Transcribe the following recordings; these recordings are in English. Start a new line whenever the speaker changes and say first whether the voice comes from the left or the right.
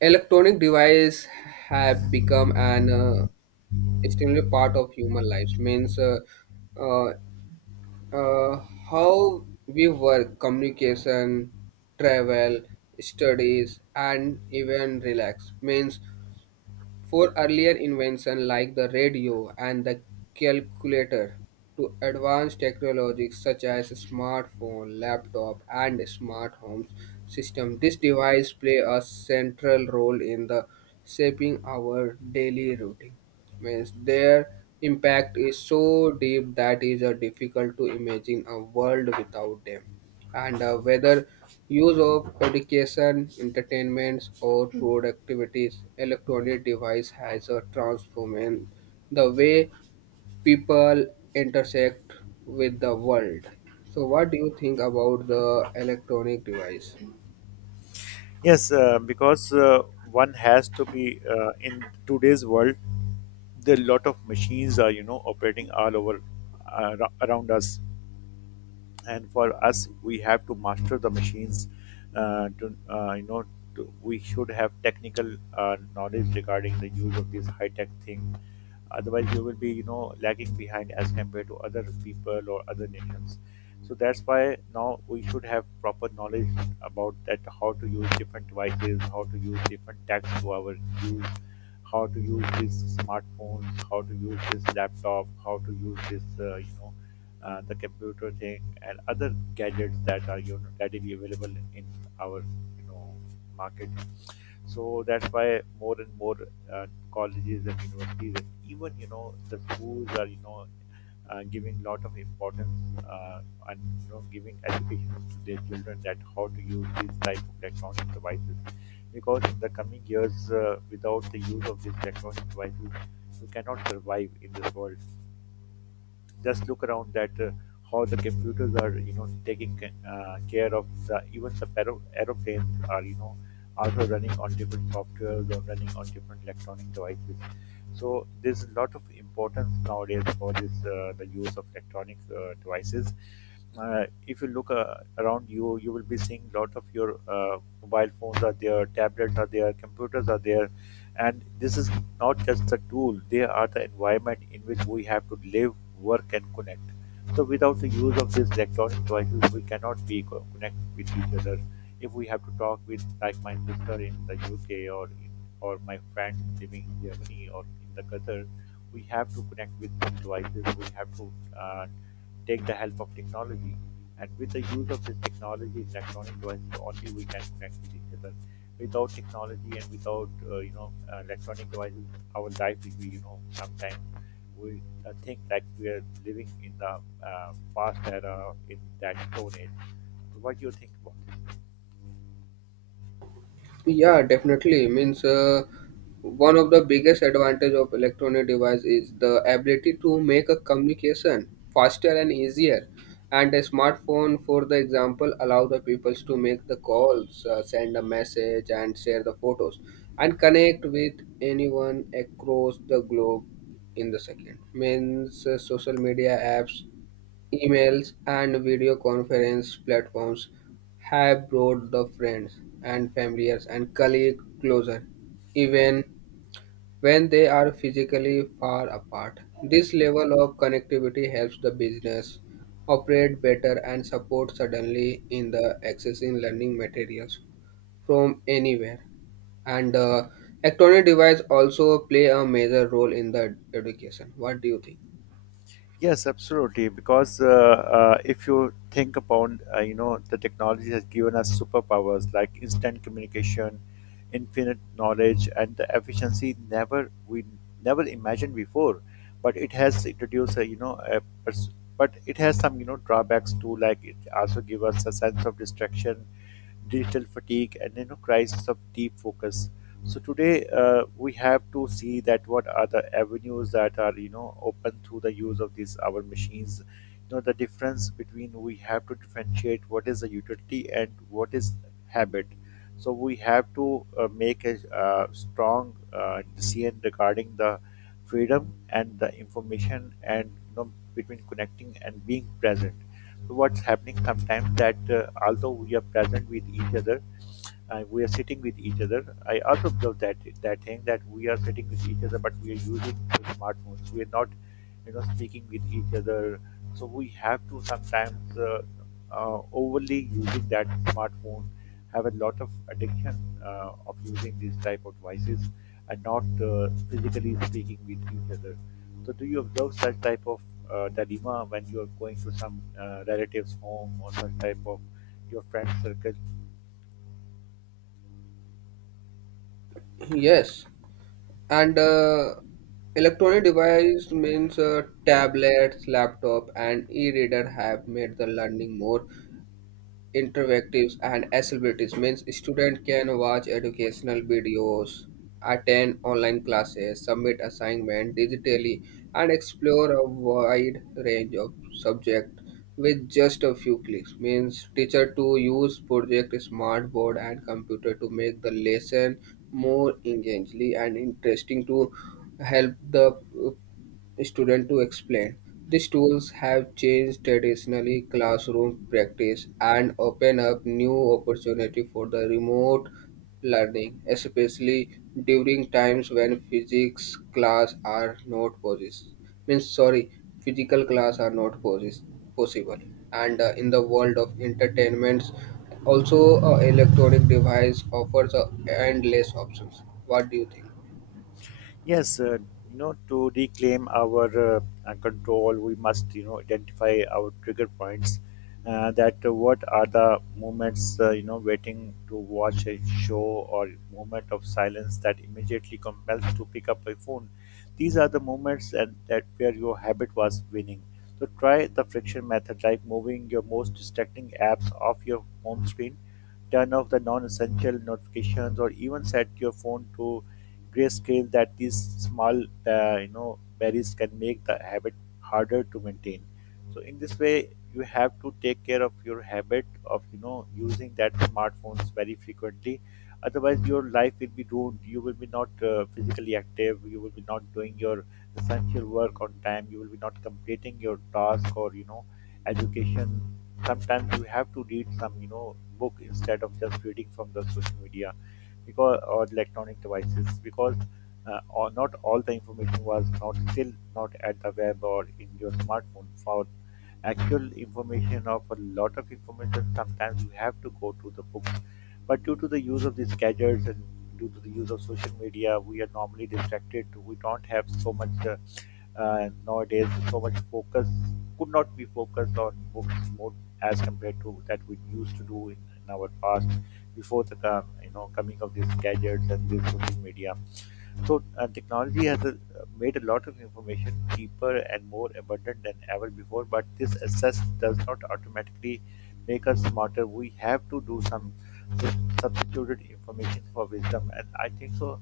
right: Electronic devices have become an extremely part of human lives, means uh, uh, how we work, communication, travel, studies, and even relax. Means for earlier inventions like the radio and the calculator, to advanced technologies such as smartphone, laptop, and smart home system, these devices play a central role in the shaping our daily routine. Means their impact is so deep that is difficult to imagine a world without them, and whether use of education, entertainments, or road activities, electronic device has a transformed the way people intersect with the world. So, what do you think about the electronic device?
left: Yes, because one has to be in today's world. There are a lot of machines are operating all over around us, and for us we have to master the machines, to you know to, we should have technical knowledge regarding the use of this high tech thing. Otherwise we will be lagging behind as compared to other people or other nations. So that's why now we should have proper knowledge about that, how to use different devices, how to use different tags to our use, how to use these smartphones, how to use this laptop, how to use this the computer thing, and other gadgets that are readily available in our you know market. So that's why more and more uh, colleges and universities, and even the schools are giving lot of importance, uh, and giving education to their children, that how to use these type of electronic devices, because in the coming years, without the use of these electronic devices we cannot survive in this world. Just look around that how the computers are taking care of the, even the aeroplanes are also running on different software or running on different electronic devices. So there's a lot of importance nowadays for this the use of electronic devices. If you look around you, you will be seeing lot of your mobile phones are there, tablets are there, computers are there, and this is not just the tool, they are the environment in which we have to live, work, and connect. So, without the use of these electronic devices, we cannot be connect with each other. If we have to talk with, like my sister in the UK, or in, or my friend living in Germany or in the Qatar, we have to connect with some devices. We have to uh, take the help of technology. And with the use of this technology, electronic devices, only we can connect with each other. Without technology and without electronic devices, our life will be sometimes we think like we are living in the past era, in that stone age. So what do you think about?
right: Yeah, definitely. Means one of the biggest advantage of electronic device is the ability to make a communication faster and easier. And a smartphone, for the example, allow the peoples to make the calls, send a message, and share the photos, and connect with anyone across the globe in the second. Means social media apps, emails, and video conference platforms have brought the friends and families and colleagues closer, even when they are physically far apart. This level of connectivity helps the business operate better and support suddenly in the accessing learning materials from anywhere. And electronic device also play a major role in the education. What do you think?
left: Yes, absolutely. Because if you think about, the technology has given us superpowers like instant communication, infinite knowledge, and the efficiency never imagined before. But it has introduced, a, you know, a pers- but it has some, drawbacks too. Like it also gives us a sense of distraction, digital fatigue, and crisis of deep focus. So today we have to see that what are the avenues that are open through the use of these our machines. You know the difference between, we have to differentiate what is a utility and what is habit. So we have to make a strong decision regarding the freedom and the information, and between connecting and being present. What's happening sometimes that although we are present with each other, we are sitting with each other. I also observed that, that thing that we are sitting with each other but we are using the smartphones, we are not speaking with each other. So we have to sometimes overly using that smartphone, have a lot of addiction of using these type of devices, and not physically speaking with each other. So do you observe such type of dilemma when you are going to some relatives home or such type of your friend circle?
right: Yes. And electronic device means tablets, laptop, and e-reader have made the learning more interactives and accessibilities. Means student can watch educational videos, attend online classes, submit assignment digitally, and explore a wide range of subject with just a few clicks. Means teacher to use project, smart board, and computer to make the lesson more engaging and interesting to help the student to explain. These tools have changed traditionally classroom practice and open up new opportunity for the remote learning, especially during times when physics class are not poses. Means sorry, physical class are not poses, possible. And in the world of entertainments, also electronic device offers endless options. What do you think?
left: Yes, you know, to reclaim our control, we must, you know, identify our trigger points. That What are the moments, waiting to watch a show or moment of silence that immediately compels to pick up a phone. These are the moments that, that where your habit was winning. So try the friction method, like moving your most distracting apps off your home screen, turn off the non-essential notifications, or even set your phone to grayscale. That these small, barriers can make the habit harder to maintain. So in this way, you have to take care of your habit of using that smartphones very frequently. Otherwise, your life will be ruined. You will be not physically active. You will be not doing your essential work on time. You will be not completing your task or education. Sometimes you have to read some book instead of just reading from the social media because, or electronic devices, because or not all the information was not still not at the web or in your smartphone. For actual information of a lot of information, sometimes you have to go to the books. But due to the use of these gadgets and due to the use of social media, we are normally distracted. We don't have so much nowadays so much focus, could not be focused on books more as compared to that we used to do in our past, before the coming of these gadgets and this social media. So technology has made a lot of information cheaper and more abundant than ever before. But this access does not automatically make us smarter. We have to do some substituted information for wisdom, and I think so.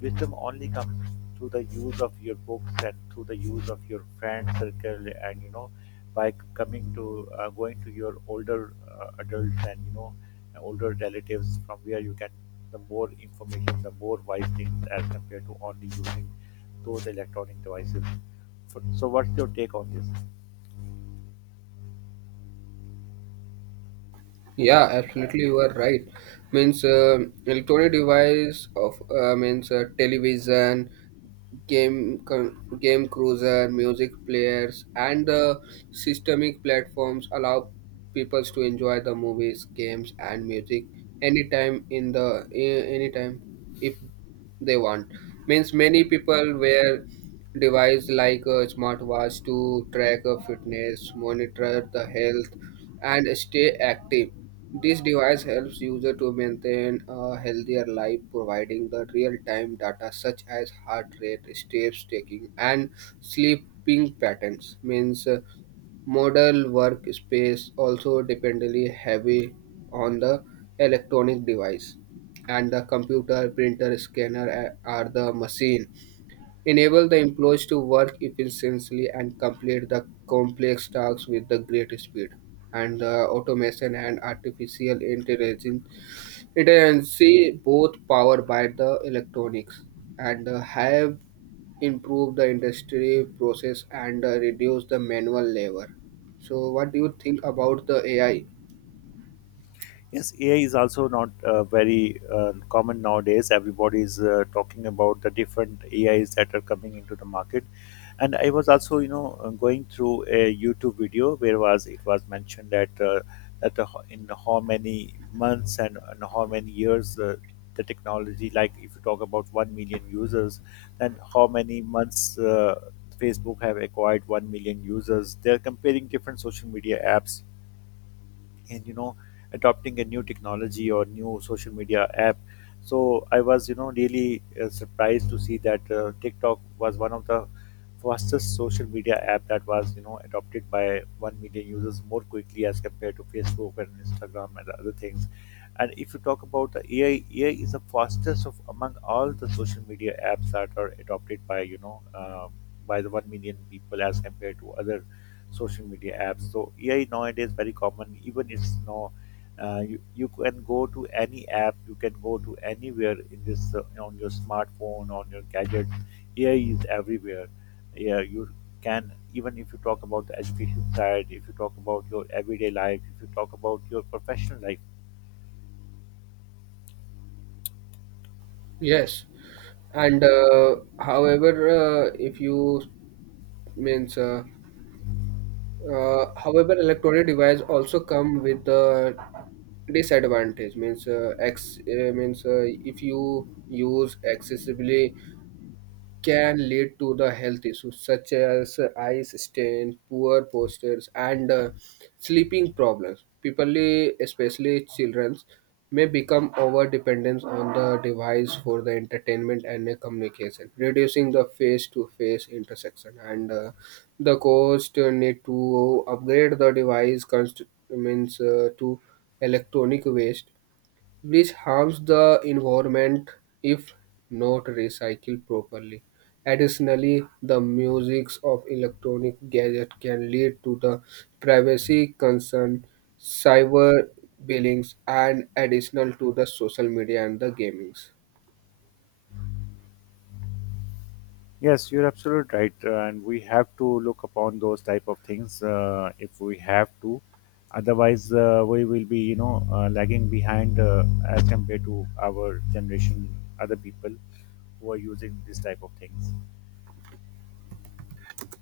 left: Wisdom only comes through the use of your books and through the use of your friend circle, and you know, by c- coming to going to your older adults and older relatives, from where you get the more information, the more wise things as compared to only using those electronic devices. So, so what's your take on this?
right: Yeah, absolutely, you are right. Means electronic device of means television, game cruiser, music players, and the systemic platforms allow people to enjoy the movies, games, and music anytime in the anytime if they want. Means many people wear device like a smartwatch to track a fitness, monitor the health, and stay active. This device helps user to maintain a healthier life, providing the real-time data such as heart rate, steps taken, and sleeping patterns. Means model workspace also dependently heavy on the electronic device, and the computer, printer, scanner are the machine enable the employees to work efficiently and complete the complex tasks with the great speed. And the automation and artificial intelligence, both powered by the electronics and have improved the industry process and reduced the manual labor. So, what do you think about the AI?
left: Yes, AI is also not very common nowadays. Everybody is talking about the different AIs that are coming into the market. And I was also, you know, going through a YouTube video where was it was mentioned that in how many months and how many years the technology, like if you talk about 1 million users, then how many months Facebook have acquired 1 million users. They're comparing different social media apps and adopting a new technology or new social media app. So I was really surprised to see that TikTok was one of the fastest social media app that was adopted by 1 million users more quickly as compared to Facebook and Instagram and other things. And if you talk about the AI, AI is the fastest of among all the social media apps that are adopted by by the 1 million people as compared to other social media apps. So AI nowadays very common. Even it's no, you can go to any app. You can go to anywhere in this on your smartphone, on your gadget. AI is everywhere. Yeah, you can, even if you talk about the education side, if you talk about your everyday life, if you talk about your professional life.
right: Yes, and however, if you means however, electronic device also come with the disadvantage. Means ex means if you use excessively can lead to the health issues such as eye strain, poor postures, and sleeping problems. People, especially children, may become over dependent on the device for the entertainment and communication, reducing the face to face interaction. And the cost need to upgrade the device means to electronic waste which harms the environment if not recycled properly. Additionally, the misuse of electronic gadgets can lead to the privacy concern, cyber billings, and additional to the social media and the gamings.
left: Yes, you're absolutely right, and we have to look upon those type of things if we have to. Otherwise, we will be, you know, lagging behind as compared to our generation, other people who are using this type of things.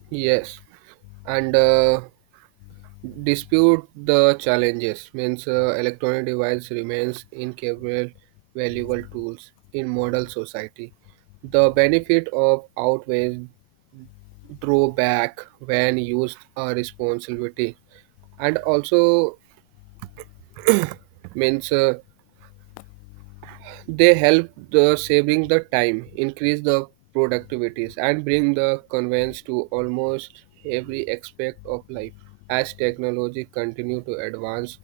right: Yes, and dispute the challenges, means electronic device remains incapable valuable tools in modern society. The benefit of outweighs drawback when used responsibility. And also means they help the saving the time, increase the productivities, and bring the convenience to almost every aspect of life. As technology continue to advance,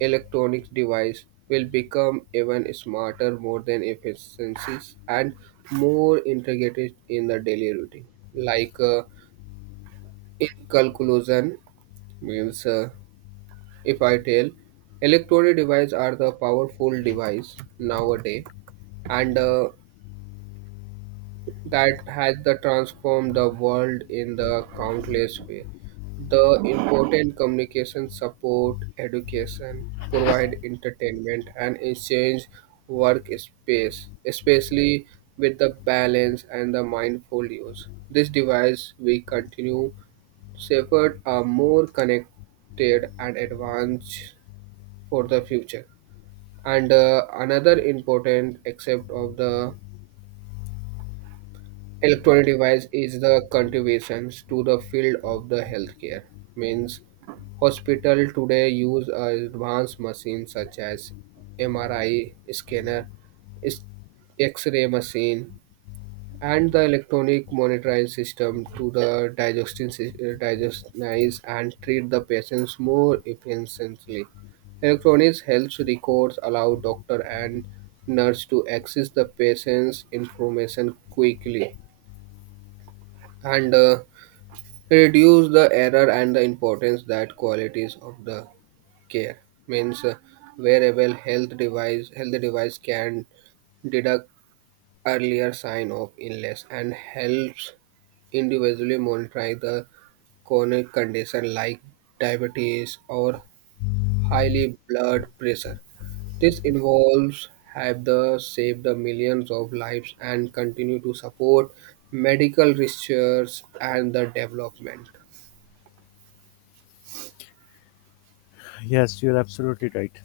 right: electronic device will become even smarter, more than efficiencies, and more integrated in the daily routine. Like in conclusion, means if I tell, electronic devices are the powerful device nowadays, and that has the transformed the world in the countless way. The important communication support, education, provide entertainment, and exchange workspace, especially with the balance and the mindful use. This device we continue to safeguard a more connected and advanced for the future. And another important aspect of the electronic device is the contributions to the field of the healthcare. Means hospital today use advanced machines such as MRI scanner, is- X-ray machine, and the electronic monitoring system to the digestionize and treat the patients more efficiently. Electronics health records allow doctor and nurse to access the patient's information quickly, and reduce the error and the importance that qualities of the care. Means wearable health device can detect earlier sign of illness and helps individually monitoring the chronic condition like diabetes or highly blood pressure. This involves have the saved the millions of lives and continue to support medical research and the development.
left: Yes, you're absolutely right.